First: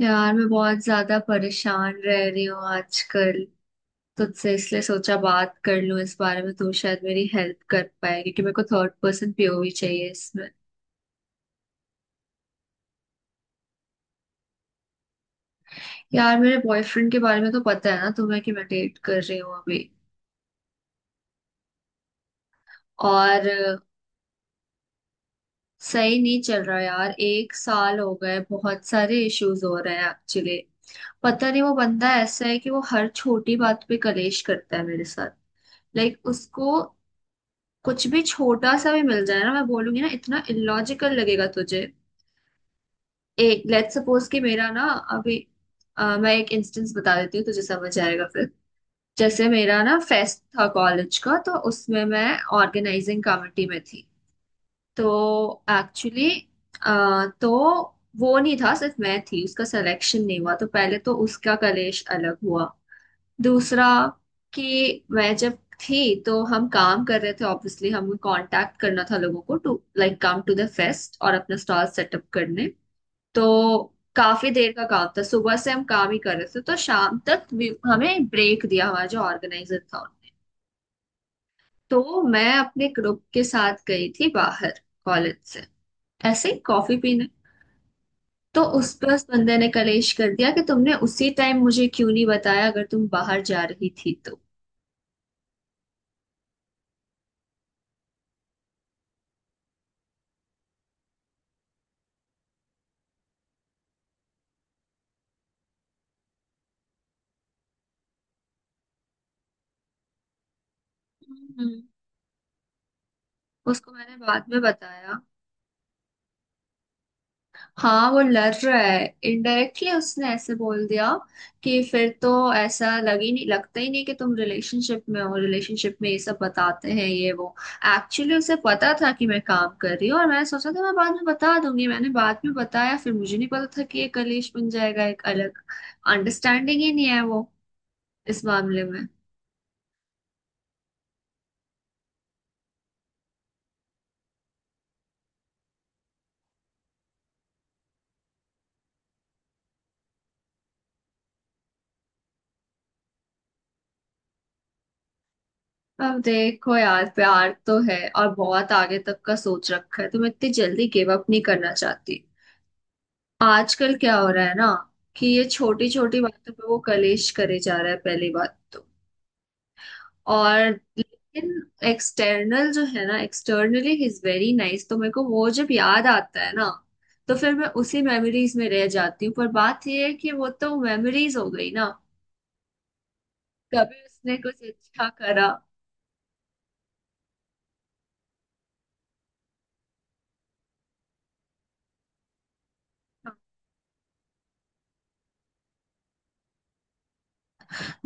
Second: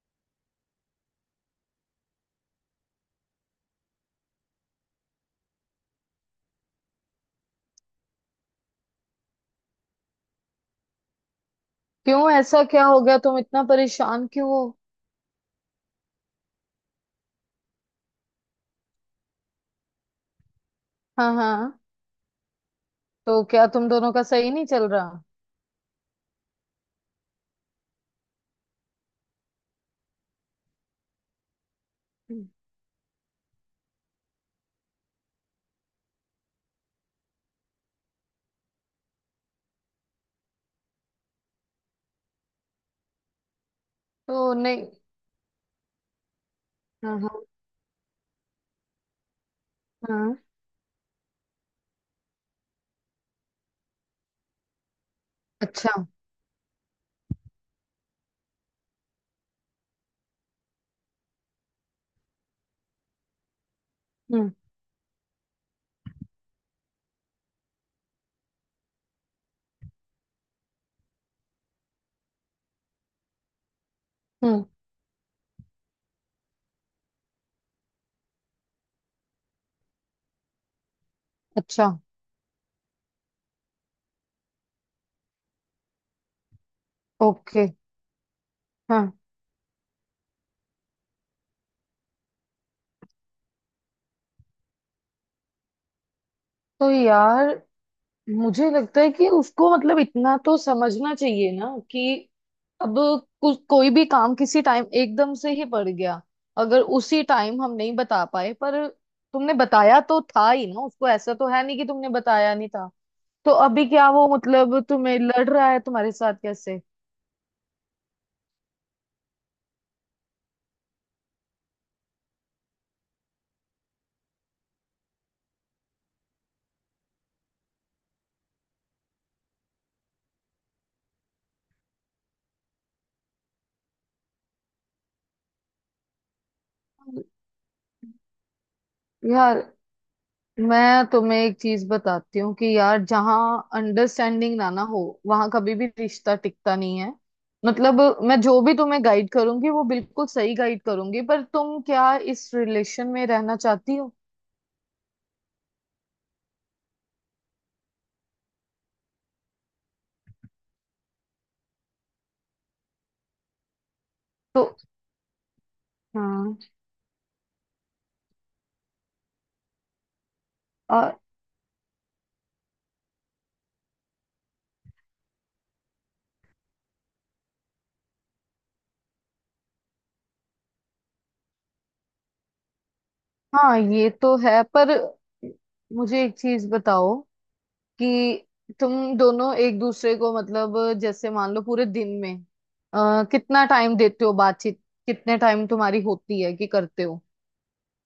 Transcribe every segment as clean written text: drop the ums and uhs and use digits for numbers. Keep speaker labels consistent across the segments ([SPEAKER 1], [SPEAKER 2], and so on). [SPEAKER 1] यार मैं बहुत ज्यादा परेशान रह रही हूँ आजकल। तुझसे इसलिए सोचा बात कर लूँ इस बारे में। तू शायद मेरी हेल्प कर पाए क्योंकि मेरे को थर्ड पर्सन पीओवी चाहिए इसमें।
[SPEAKER 2] क्यों ऐसा क्या हो गया? तुम इतना परेशान क्यों हो?
[SPEAKER 1] यार मेरे बॉयफ्रेंड के बारे में तो पता है ना तुम्हें कि मैं डेट कर रही हूँ अभी।
[SPEAKER 2] हाँ हाँ। तो
[SPEAKER 1] और
[SPEAKER 2] क्या तुम दोनों का सही नहीं चल रहा?
[SPEAKER 1] सही नहीं चल रहा यार। एक साल हो गए, बहुत सारे इश्यूज हो रहे हैं एक्चुअली। पता नहीं, वो बंदा ऐसा
[SPEAKER 2] हम्म,
[SPEAKER 1] है कि वो हर छोटी बात पे कलेश करता है मेरे साथ। लाइक उसको कुछ भी छोटा सा भी मिल जाए ना, मैं बोलूंगी ना इतना इलॉजिकल लगेगा तुझे। एक लेट्स सपोज कि
[SPEAKER 2] तो
[SPEAKER 1] मेरा ना
[SPEAKER 2] नहीं।
[SPEAKER 1] अभी मैं एक इंस्टेंस बता
[SPEAKER 2] हाँ
[SPEAKER 1] देती
[SPEAKER 2] हाँ
[SPEAKER 1] हूँ तुझे समझ आएगा फिर। जैसे मेरा ना
[SPEAKER 2] हाँ।
[SPEAKER 1] फेस्ट था कॉलेज का, तो उसमें मैं ऑर्गेनाइजिंग कमेटी में थी। तो
[SPEAKER 2] अच्छा।
[SPEAKER 1] एक्चुअली तो वो नहीं था, सिर्फ मैं थी, उसका सिलेक्शन नहीं हुआ तो पहले तो उसका कलेश अलग हुआ। दूसरा
[SPEAKER 2] हम्म।
[SPEAKER 1] कि मैं जब थी तो हम काम कर रहे थे। ऑब्वियसली हमें कांटेक्ट करना था लोगों को to like come to the fest और अपना स्टॉल सेटअप करने। तो काफी
[SPEAKER 2] हम्म।
[SPEAKER 1] देर का काम था, सुबह से हम काम ही कर रहे थे, तो शाम तक भी हमें ब्रेक दिया हमारा जो ऑर्गेनाइजर था उन्होंने।
[SPEAKER 2] अच्छा।
[SPEAKER 1] तो मैं अपने ग्रुप के साथ गई थी बाहर, कॉलेज से, ऐसे ही कॉफी पीने।
[SPEAKER 2] ओके।
[SPEAKER 1] तो उस पर
[SPEAKER 2] हाँ।
[SPEAKER 1] उस बंदे ने कलेश कर दिया कि तुमने उसी टाइम मुझे क्यों नहीं बताया अगर तुम बाहर जा रही थी।
[SPEAKER 2] तो यार मुझे लगता है कि उसको मतलब इतना तो समझना चाहिए ना कि अब कुछ कोई भी काम किसी टाइम एकदम से ही पड़ गया, अगर उसी टाइम हम नहीं बता पाए, पर तुमने बताया तो था ही ना उसको, ऐसा तो है
[SPEAKER 1] तो
[SPEAKER 2] नहीं कि तुमने बताया नहीं था। तो अभी
[SPEAKER 1] उसको
[SPEAKER 2] क्या
[SPEAKER 1] मैंने
[SPEAKER 2] वो
[SPEAKER 1] बाद में
[SPEAKER 2] मतलब तुम्हें
[SPEAKER 1] बताया।
[SPEAKER 2] लड़ रहा है तुम्हारे साथ? कैसे?
[SPEAKER 1] हाँ, वो लड़ रहा है। इनडायरेक्टली उसने ऐसे बोल दिया कि फिर तो ऐसा लग ही नहीं लगता ही नहीं कि तुम रिलेशनशिप में हो, रिलेशनशिप में ये सब बताते हैं ये वो। एक्चुअली उसे पता था कि मैं काम कर रही हूँ और मैंने सोचा था मैं बाद में बता दूंगी। मैंने बाद में बताया, फिर मुझे नहीं पता था कि ये कलेश बन जाएगा एक अलग। अंडरस्टैंडिंग ही नहीं है वो इस मामले में।
[SPEAKER 2] यार मैं तुम्हें एक चीज बताती हूँ कि यार जहाँ अंडरस्टैंडिंग ना ना हो, वहां कभी भी रिश्ता टिकता नहीं है। मतलब मैं जो भी तुम्हें गाइड करूंगी वो बिल्कुल सही गाइड करूंगी, पर तुम क्या इस रिलेशन में रहना चाहती हो?
[SPEAKER 1] अब देखो यार, प्यार तो है और बहुत आगे तक का सोच रखा है, तुम इतनी जल्दी गिव अप नहीं करना चाहती। आजकल क्या हो रहा है
[SPEAKER 2] तो
[SPEAKER 1] ना कि ये छोटी छोटी बातों
[SPEAKER 2] हाँ
[SPEAKER 1] पे वो कलेश करे जा रहा है पहली बात तो। और
[SPEAKER 2] आ,
[SPEAKER 1] लेकिन एक्सटर्नल जो है ना, एक्सटर्नली ही इज वेरी नाइस, तो मेरे को वो जब याद आता है ना तो फिर मैं उसी मेमोरीज में रह जाती हूँ। पर बात ये है कि वो तो मेमोरीज हो गई ना।
[SPEAKER 2] हाँ
[SPEAKER 1] कभी
[SPEAKER 2] ये
[SPEAKER 1] उसने
[SPEAKER 2] तो
[SPEAKER 1] कुछ
[SPEAKER 2] है, पर
[SPEAKER 1] अच्छा करा।
[SPEAKER 2] मुझे एक चीज बताओ कि तुम दोनों एक दूसरे को मतलब जैसे मान लो पूरे दिन में कितना टाइम देते हो बातचीत? कितने टाइम तुम्हारी होती है कि करते हो?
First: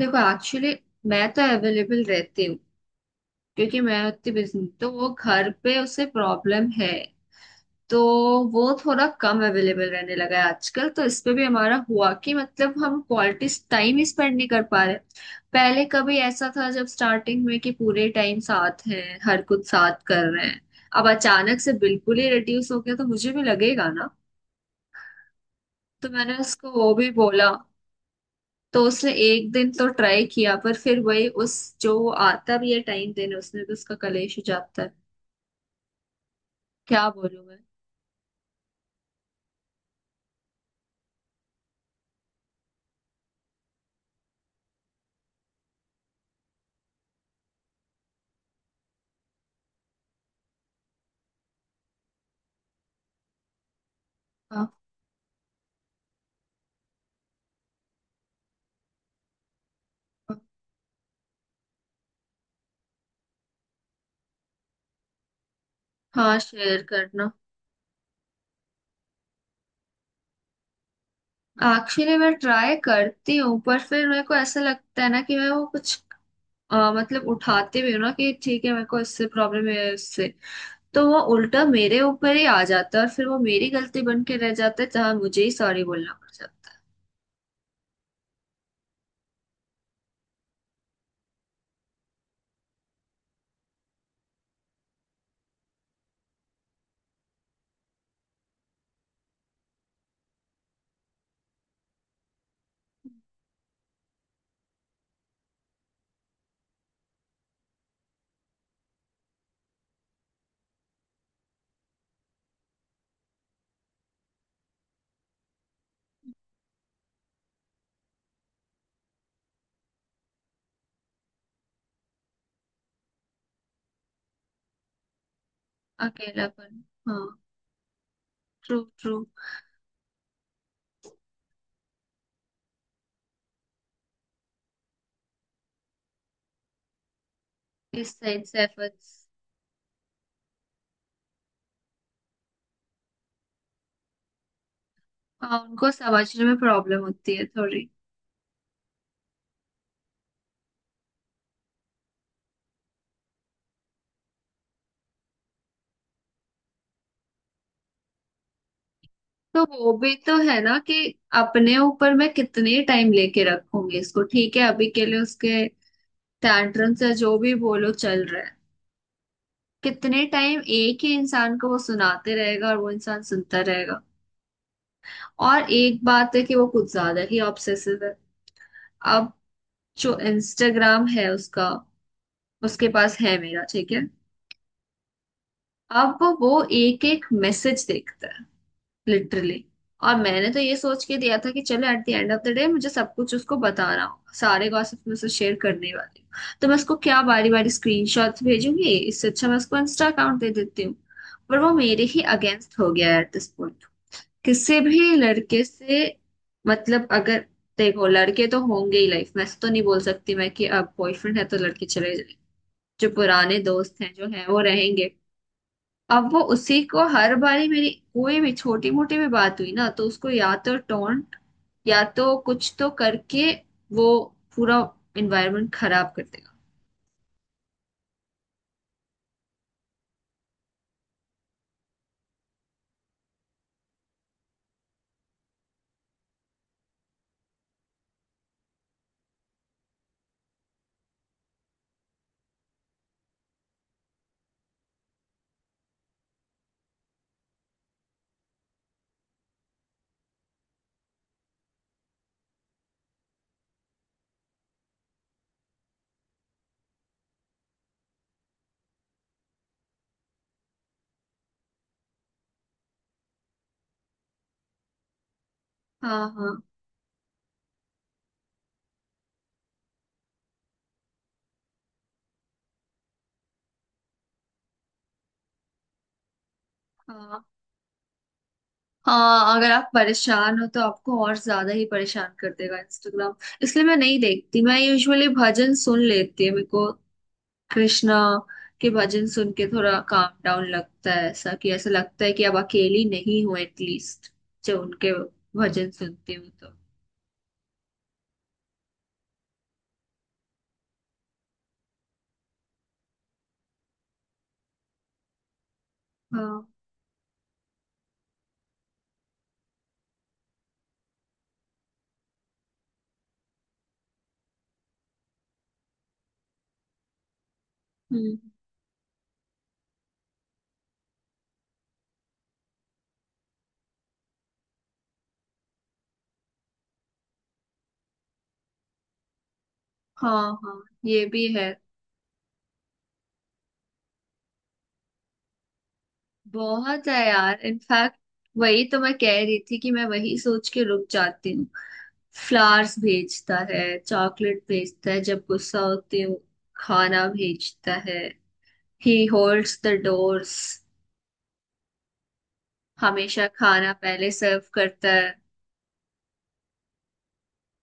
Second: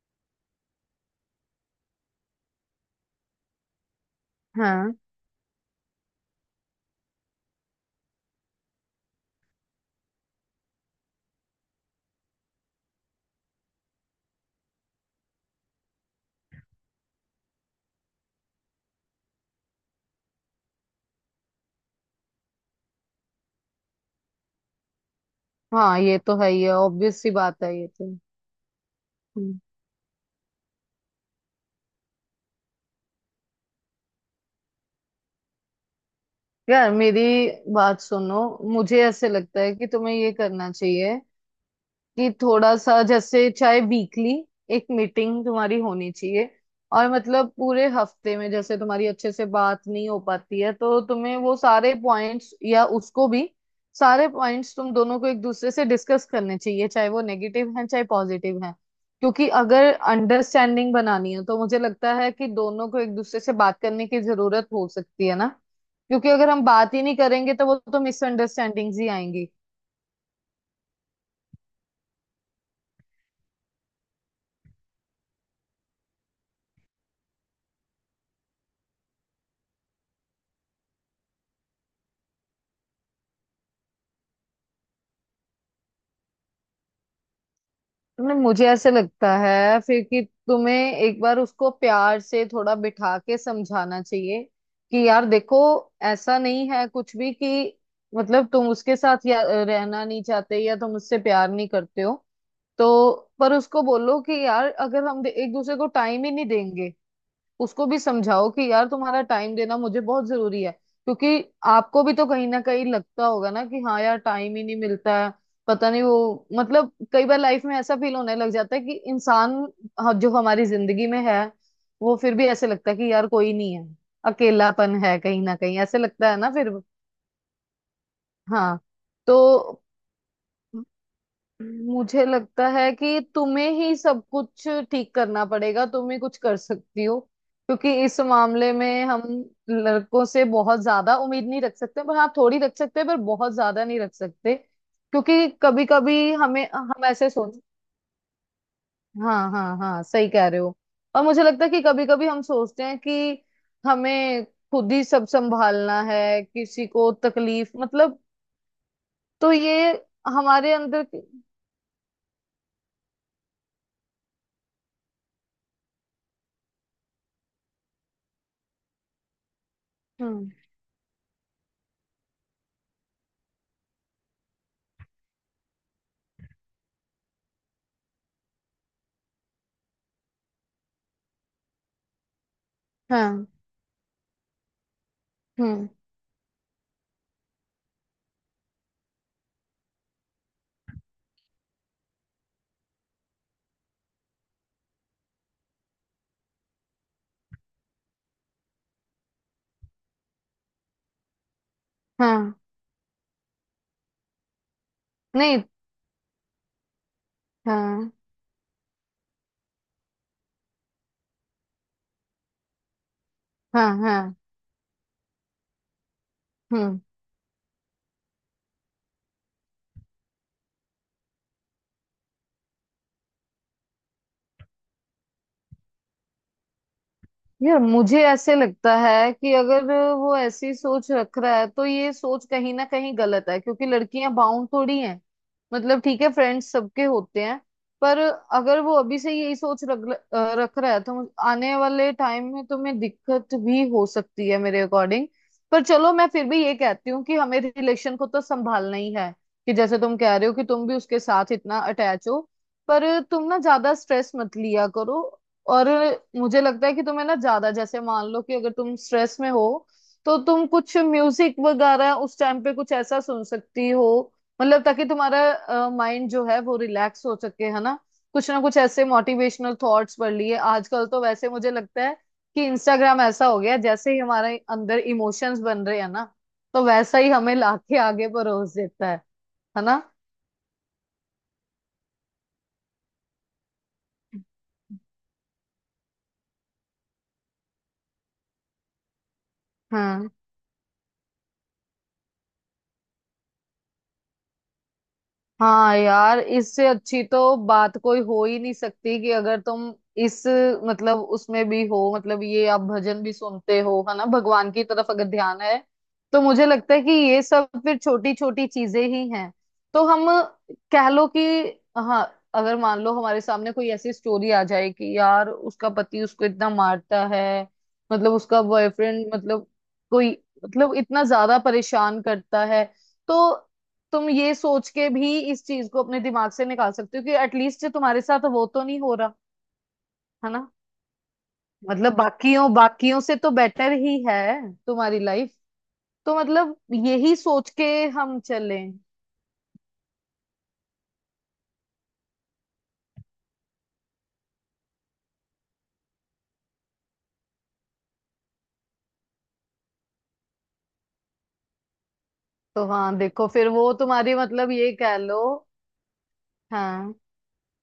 [SPEAKER 1] देखो एक्चुअली मैं तो अवेलेबल रहती हूँ क्योंकि मैं उतनी बिजी तो
[SPEAKER 2] हाँ
[SPEAKER 1] वो घर पे उसे प्रॉब्लम है। तो वो थोड़ा कम अवेलेबल रहने लगा है आजकल, तो इस पे भी हमारा हुआ कि मतलब हम क्वालिटी टाइम ही स्पेंड नहीं कर पा रहे। पहले कभी ऐसा था जब स्टार्टिंग में कि पूरे टाइम साथ हैं, हर कुछ साथ कर रहे हैं। अब अचानक से बिल्कुल ही रिड्यूस हो गया तो मुझे भी लगेगा ना।
[SPEAKER 2] हाँ
[SPEAKER 1] तो
[SPEAKER 2] ये
[SPEAKER 1] मैंने
[SPEAKER 2] तो है ही
[SPEAKER 1] उसको
[SPEAKER 2] है,
[SPEAKER 1] वो भी
[SPEAKER 2] ऑब्वियस सी
[SPEAKER 1] बोला।
[SPEAKER 2] बात है ये तो।
[SPEAKER 1] तो उसने एक
[SPEAKER 2] हम्म,
[SPEAKER 1] दिन तो ट्राई किया पर फिर वही उस जो आता भी है टाइम देने उसने भी उसका कलेश हो जाता है।
[SPEAKER 2] यार
[SPEAKER 1] क्या
[SPEAKER 2] मेरी
[SPEAKER 1] बोलूं मैं।
[SPEAKER 2] बात सुनो, मुझे ऐसे लगता है कि तुम्हें ये करना चाहिए कि थोड़ा सा जैसे चाहे वीकली एक मीटिंग तुम्हारी होनी चाहिए। और मतलब पूरे हफ्ते में जैसे तुम्हारी अच्छे से बात नहीं हो पाती है, तो तुम्हें वो सारे पॉइंट्स या उसको भी सारे
[SPEAKER 1] हाँ
[SPEAKER 2] पॉइंट्स तुम दोनों को एक दूसरे से डिस्कस करने चाहिए, चाहे वो नेगेटिव हैं चाहे पॉजिटिव हैं। क्योंकि अगर अंडरस्टैंडिंग बनानी है तो मुझे लगता है कि दोनों को एक दूसरे से बात करने की जरूरत हो सकती है ना, क्योंकि
[SPEAKER 1] हाँ,
[SPEAKER 2] अगर हम
[SPEAKER 1] शेयर
[SPEAKER 2] बात ही नहीं
[SPEAKER 1] करना।
[SPEAKER 2] करेंगे तो वो तो मिसअंडरस्टैंडिंग्स ही आएंगी।
[SPEAKER 1] एक्चुअली मैं ट्राई करती हूँ पर फिर मेरे को ऐसा लगता है ना कि मैं वो कुछ मतलब उठाते भी हूँ ना कि ठीक है मेरे को इससे प्रॉब्लम है, इससे। तो वो उल्टा मेरे ऊपर ही आ जाता है और फिर वो मेरी गलती बन के रह जाता है जहाँ मुझे ही सॉरी बोलना पड़ जाता है।
[SPEAKER 2] नहीं, मुझे ऐसे लगता है फिर कि तुम्हें एक बार उसको प्यार से थोड़ा बिठा के समझाना चाहिए कि यार देखो, ऐसा नहीं है कुछ भी कि मतलब तुम उसके साथ या रहना नहीं चाहते या तुम उससे प्यार नहीं करते हो। तो पर उसको बोलो कि यार अगर हम एक दूसरे को टाइम ही नहीं देंगे। उसको भी समझाओ कि यार तुम्हारा टाइम देना मुझे बहुत जरूरी है, क्योंकि आपको भी तो कहीं ना कहीं लगता होगा ना कि हाँ यार टाइम ही नहीं मिलता है। पता नहीं वो मतलब कई बार लाइफ में ऐसा फील होने लग जाता है कि इंसान, हाँ, जो हमारी जिंदगी में है वो फिर भी ऐसे लगता है कि यार कोई नहीं है। अकेलापन है कहीं ना कहीं ऐसे लगता है ना फिर।
[SPEAKER 1] अकेलापन। हाँ। ट्रू
[SPEAKER 2] हाँ।
[SPEAKER 1] ट्रू।
[SPEAKER 2] तो मुझे लगता है कि तुम्हें ही सब कुछ ठीक करना पड़ेगा, तुम ही कुछ कर सकती हो। क्योंकि
[SPEAKER 1] इस
[SPEAKER 2] इस
[SPEAKER 1] साइड से
[SPEAKER 2] मामले में
[SPEAKER 1] एफर्ट्स।
[SPEAKER 2] हम लड़कों से बहुत ज्यादा उम्मीद नहीं रख सकते, पर हाँ थोड़ी रख सकते हैं पर बहुत ज्यादा नहीं रख सकते, क्योंकि
[SPEAKER 1] हाँ,
[SPEAKER 2] कभी
[SPEAKER 1] उनको
[SPEAKER 2] कभी
[SPEAKER 1] समझने में
[SPEAKER 2] हमें
[SPEAKER 1] प्रॉब्लम
[SPEAKER 2] हम ऐसे
[SPEAKER 1] होती है
[SPEAKER 2] सोच।
[SPEAKER 1] थोड़ी।
[SPEAKER 2] हाँ हाँ हाँ सही कह रहे हो। और मुझे लगता है कि कभी कभी हम सोचते हैं कि हमें खुद ही सब संभालना है, किसी को तकलीफ मतलब। तो
[SPEAKER 1] तो
[SPEAKER 2] ये
[SPEAKER 1] वो भी तो है
[SPEAKER 2] हमारे
[SPEAKER 1] ना कि
[SPEAKER 2] अंदर की-।
[SPEAKER 1] अपने ऊपर मैं कितने टाइम लेके रखूंगी इसको। ठीक है अभी के लिए उसके टैंट्रम से जो भी बोलो चल रहा है। कितने
[SPEAKER 2] हम्म।
[SPEAKER 1] टाइम एक ही इंसान को वो सुनाते रहेगा और वो इंसान सुनता रहेगा। और एक बात है कि वो कुछ ज्यादा ही ऑब्सेसिव है। अब जो इंस्टाग्राम है उसका, उसके पास है
[SPEAKER 2] हाँ।
[SPEAKER 1] मेरा, ठीक है।
[SPEAKER 2] हम्म।
[SPEAKER 1] अब वो एक एक मैसेज देखता है, लिटरली। और मैंने तो ये सोच के दिया था कि चलो at the end of the day मुझे सब कुछ उसको बताना होगा, सारे गॉसिप में से शेयर करने वाली हूँ तो मैं उसको क्या बारी बारी स्क्रीनशॉट्स भेजूंगी, इससे अच्छा मैं उसको इंस्टा अकाउंट दे देती हूँ। पर वो मेरे ही
[SPEAKER 2] हाँ।
[SPEAKER 1] अगेंस्ट हो गया है एट दिस पॉइंट। किसी भी
[SPEAKER 2] नहीं।
[SPEAKER 1] लड़के से मतलब अगर। देखो
[SPEAKER 2] हाँ।
[SPEAKER 1] लड़के तो होंगे ही लाइफ में, ऐसा तो नहीं बोल सकती मैं कि अब बॉयफ्रेंड है तो लड़के चले जाए। जो पुराने
[SPEAKER 2] हाँ।
[SPEAKER 1] दोस्त हैं जो
[SPEAKER 2] हाँ।
[SPEAKER 1] हैं वो रहेंगे। अब वो उसी
[SPEAKER 2] हम्म।
[SPEAKER 1] को हर बारी मेरी कोई भी छोटी मोटी भी बात हुई ना तो उसको या तो टोंट या तो कुछ तो करके वो पूरा इन्वायरमेंट खराब कर देगा।
[SPEAKER 2] यार मुझे ऐसे लगता है कि अगर वो ऐसी सोच रख रहा है तो ये सोच कहीं ना कहीं गलत है, क्योंकि लड़कियां बाउंड थोड़ी हैं। मतलब ठीक है, फ्रेंड्स सबके होते हैं, पर अगर वो अभी से यही सोच रख रख रहा है तो आने वाले टाइम में तुम्हें दिक्कत भी हो सकती है मेरे अकॉर्डिंग। पर चलो मैं फिर भी ये कहती हूँ कि हमें रिलेशन को तो संभालना ही है। कि जैसे तुम कह रहे हो कि तुम भी उसके साथ इतना अटैच हो, पर तुम ना ज्यादा स्ट्रेस मत लिया करो। और मुझे लगता है कि तुम्हें ना ज्यादा जैसे मान लो कि अगर तुम स्ट्रेस में हो, तो तुम कुछ म्यूजिक वगैरह उस टाइम पे कुछ ऐसा सुन सकती हो, मतलब ताकि तुम्हारा
[SPEAKER 1] हाँ
[SPEAKER 2] माइंड जो
[SPEAKER 1] हाँ
[SPEAKER 2] है वो रिलैक्स हो सके, है ना? कुछ ना कुछ ऐसे मोटिवेशनल थॉट्स पढ़ लिए। आजकल तो वैसे मुझे लगता है कि इंस्टाग्राम ऐसा हो गया है, जैसे ही हमारे अंदर इमोशंस बन रहे हैं ना, तो वैसा ही
[SPEAKER 1] हाँ
[SPEAKER 2] हमें लाके आगे परोस देता है।
[SPEAKER 1] हाँ। अगर
[SPEAKER 2] है
[SPEAKER 1] आप
[SPEAKER 2] ना?
[SPEAKER 1] परेशान हो तो आपको और ज्यादा ही परेशान कर देगा इंस्टाग्राम। इसलिए मैं नहीं देखती, मैं यूजुअली भजन सुन लेती है मेरे को। कृष्णा के भजन सुन के थोड़ा
[SPEAKER 2] हाँ
[SPEAKER 1] काम डाउन लगता है, ऐसा कि ऐसा लगता है कि अब अकेली नहीं हूँ एटलीस्ट जब उनके भजन
[SPEAKER 2] हाँ।
[SPEAKER 1] सुनती
[SPEAKER 2] यार
[SPEAKER 1] हूँ तो।
[SPEAKER 2] इससे अच्छी तो बात कोई हो ही नहीं सकती कि अगर तुम इस मतलब उसमें भी हो, मतलब ये आप भजन भी सुनते हो। है ना? भगवान की तरफ अगर ध्यान है तो
[SPEAKER 1] हाँ।
[SPEAKER 2] मुझे लगता है कि ये सब फिर छोटी छोटी चीजें ही हैं। तो हम कह लो कि हाँ, अगर मान लो हमारे सामने कोई ऐसी स्टोरी आ जाए कि यार उसका पति उसको इतना मारता है, मतलब
[SPEAKER 1] हम्म।
[SPEAKER 2] उसका बॉयफ्रेंड, मतलब कोई, मतलब इतना ज्यादा परेशान करता है, तो तुम ये सोच के भी इस चीज को अपने दिमाग से निकाल सकते हो कि एटलीस्ट तुम्हारे साथ वो तो नहीं हो रहा। है
[SPEAKER 1] हाँ
[SPEAKER 2] ना?
[SPEAKER 1] हाँ। ये भी है।
[SPEAKER 2] मतलब, हम्म, बाकियों बाकियों से तो बेटर ही है तुम्हारी लाइफ। तो मतलब
[SPEAKER 1] बहुत है
[SPEAKER 2] यही
[SPEAKER 1] यार
[SPEAKER 2] सोच के
[SPEAKER 1] इनफैक्ट।
[SPEAKER 2] हम
[SPEAKER 1] वही
[SPEAKER 2] चलें।
[SPEAKER 1] तो मैं कह रही थी कि मैं वही सोच के रुक जाती हूँ। फ्लावर्स भेजता है, चॉकलेट भेजता है जब गुस्सा होती हूँ, खाना भेजता है। ही होल्ड्स द डोर्स।
[SPEAKER 2] तो हाँ
[SPEAKER 1] हमेशा
[SPEAKER 2] देखो फिर
[SPEAKER 1] खाना
[SPEAKER 2] वो
[SPEAKER 1] पहले
[SPEAKER 2] तुम्हारी
[SPEAKER 1] सर्व
[SPEAKER 2] मतलब ये
[SPEAKER 1] करता
[SPEAKER 2] कह
[SPEAKER 1] है।
[SPEAKER 2] लो। हाँ,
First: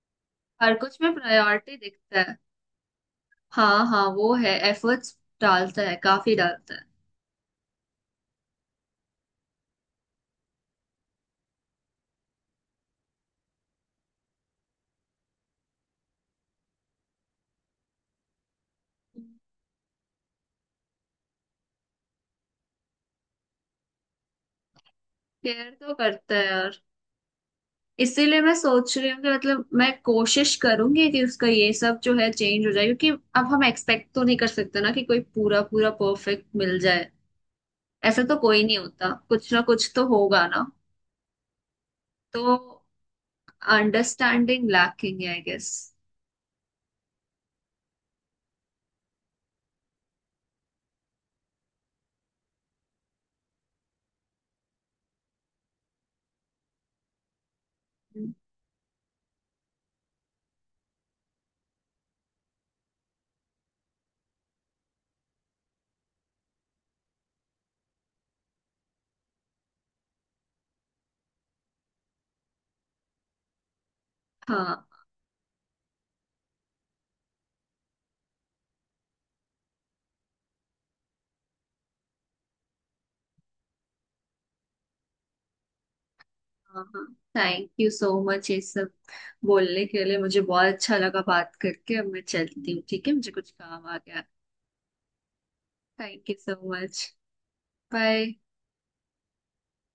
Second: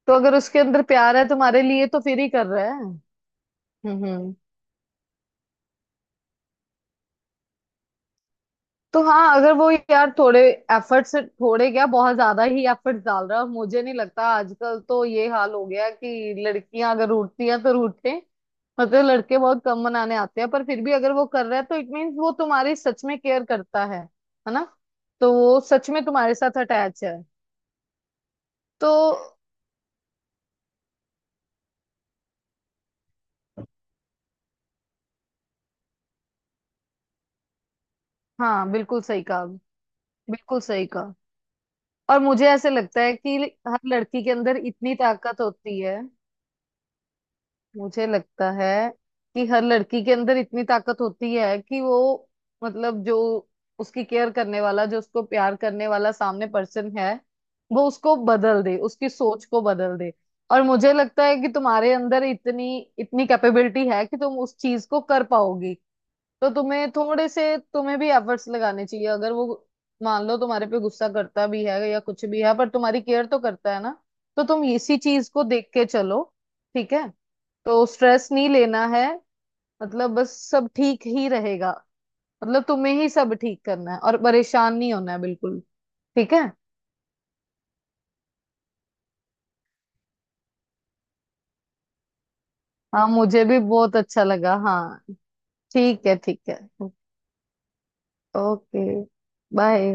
[SPEAKER 2] तो अगर उसके
[SPEAKER 1] हर
[SPEAKER 2] अंदर
[SPEAKER 1] कुछ में
[SPEAKER 2] प्यार है तुम्हारे
[SPEAKER 1] प्रायोरिटी
[SPEAKER 2] लिए तो
[SPEAKER 1] दिखता
[SPEAKER 2] फिर ही
[SPEAKER 1] है।
[SPEAKER 2] कर रहा है।
[SPEAKER 1] हाँ
[SPEAKER 2] हम्म।
[SPEAKER 1] हाँ, वो
[SPEAKER 2] हम्म।
[SPEAKER 1] है, एफर्ट्स डालता है, काफी डालता है।
[SPEAKER 2] तो हाँ अगर वो यार थोड़े एफर्ट से थोड़े क्या बहुत ज्यादा ही एफर्ट डाल रहा है, और मुझे नहीं लगता, आजकल तो ये हाल हो गया कि लड़कियां अगर रूठती हैं तो रूठे, मतलब लड़के बहुत कम मनाने आते हैं, पर फिर भी अगर वो कर रहा है तो इट मीन्स वो तुम्हारी सच में केयर करता है। है ना? तो वो
[SPEAKER 1] केयर
[SPEAKER 2] सच
[SPEAKER 1] तो
[SPEAKER 2] में तुम्हारे
[SPEAKER 1] करता है
[SPEAKER 2] साथ
[SPEAKER 1] यार।
[SPEAKER 2] अटैच है।
[SPEAKER 1] इसीलिए मैं
[SPEAKER 2] तो
[SPEAKER 1] सोच रही हूँ कि मतलब मैं कोशिश करूंगी कि उसका ये सब जो है चेंज हो जाए क्योंकि अब हम एक्सपेक्ट तो नहीं कर सकते ना कि कोई पूरा पूरा परफेक्ट मिल जाए। ऐसा तो कोई
[SPEAKER 2] हाँ
[SPEAKER 1] नहीं
[SPEAKER 2] बिल्कुल
[SPEAKER 1] होता,
[SPEAKER 2] सही कहा।
[SPEAKER 1] कुछ ना कुछ तो होगा
[SPEAKER 2] बिल्कुल
[SPEAKER 1] ना।
[SPEAKER 2] सही कहा। और
[SPEAKER 1] तो
[SPEAKER 2] मुझे ऐसे लगता है कि हर लड़की के अंदर
[SPEAKER 1] अंडरस्टैंडिंग
[SPEAKER 2] इतनी
[SPEAKER 1] लैकिंग है
[SPEAKER 2] ताकत
[SPEAKER 1] आई गेस।
[SPEAKER 2] होती है। मुझे लगता है कि हर लड़की के अंदर इतनी ताकत होती है कि वो मतलब जो उसकी केयर करने वाला, जो उसको प्यार करने वाला सामने पर्सन है, वो उसको बदल दे, उसकी सोच को बदल दे। और मुझे लगता है कि तुम्हारे अंदर इतनी इतनी कैपेबिलिटी है कि तुम उस चीज को कर पाओगी। तो तुम्हें थोड़े से तुम्हें भी एफर्ट्स लगाने चाहिए, अगर वो मान लो तुम्हारे पे गुस्सा करता भी है या कुछ भी है, पर तुम्हारी केयर तो करता है ना। तो तुम
[SPEAKER 1] हाँ
[SPEAKER 2] इसी चीज को देख के चलो। ठीक है? तो स्ट्रेस नहीं लेना है, मतलब बस सब ठीक ही रहेगा। मतलब तुम्हें ही सब ठीक करना है और परेशान नहीं होना है बिल्कुल। ठीक है?
[SPEAKER 1] हाँ हाँ। थैंक यू सो मच ये सब बोलने के लिए, मुझे बहुत अच्छा लगा बात करके। अब मैं चलती हूँ
[SPEAKER 2] हाँ
[SPEAKER 1] ठीक है, मुझे
[SPEAKER 2] मुझे
[SPEAKER 1] कुछ
[SPEAKER 2] भी
[SPEAKER 1] काम
[SPEAKER 2] बहुत
[SPEAKER 1] आ
[SPEAKER 2] अच्छा
[SPEAKER 1] गया।
[SPEAKER 2] लगा, हाँ। ठीक है,
[SPEAKER 1] थैंक यू
[SPEAKER 2] ठीक
[SPEAKER 1] सो
[SPEAKER 2] है।
[SPEAKER 1] मच। बाय।
[SPEAKER 2] ओके। बाय।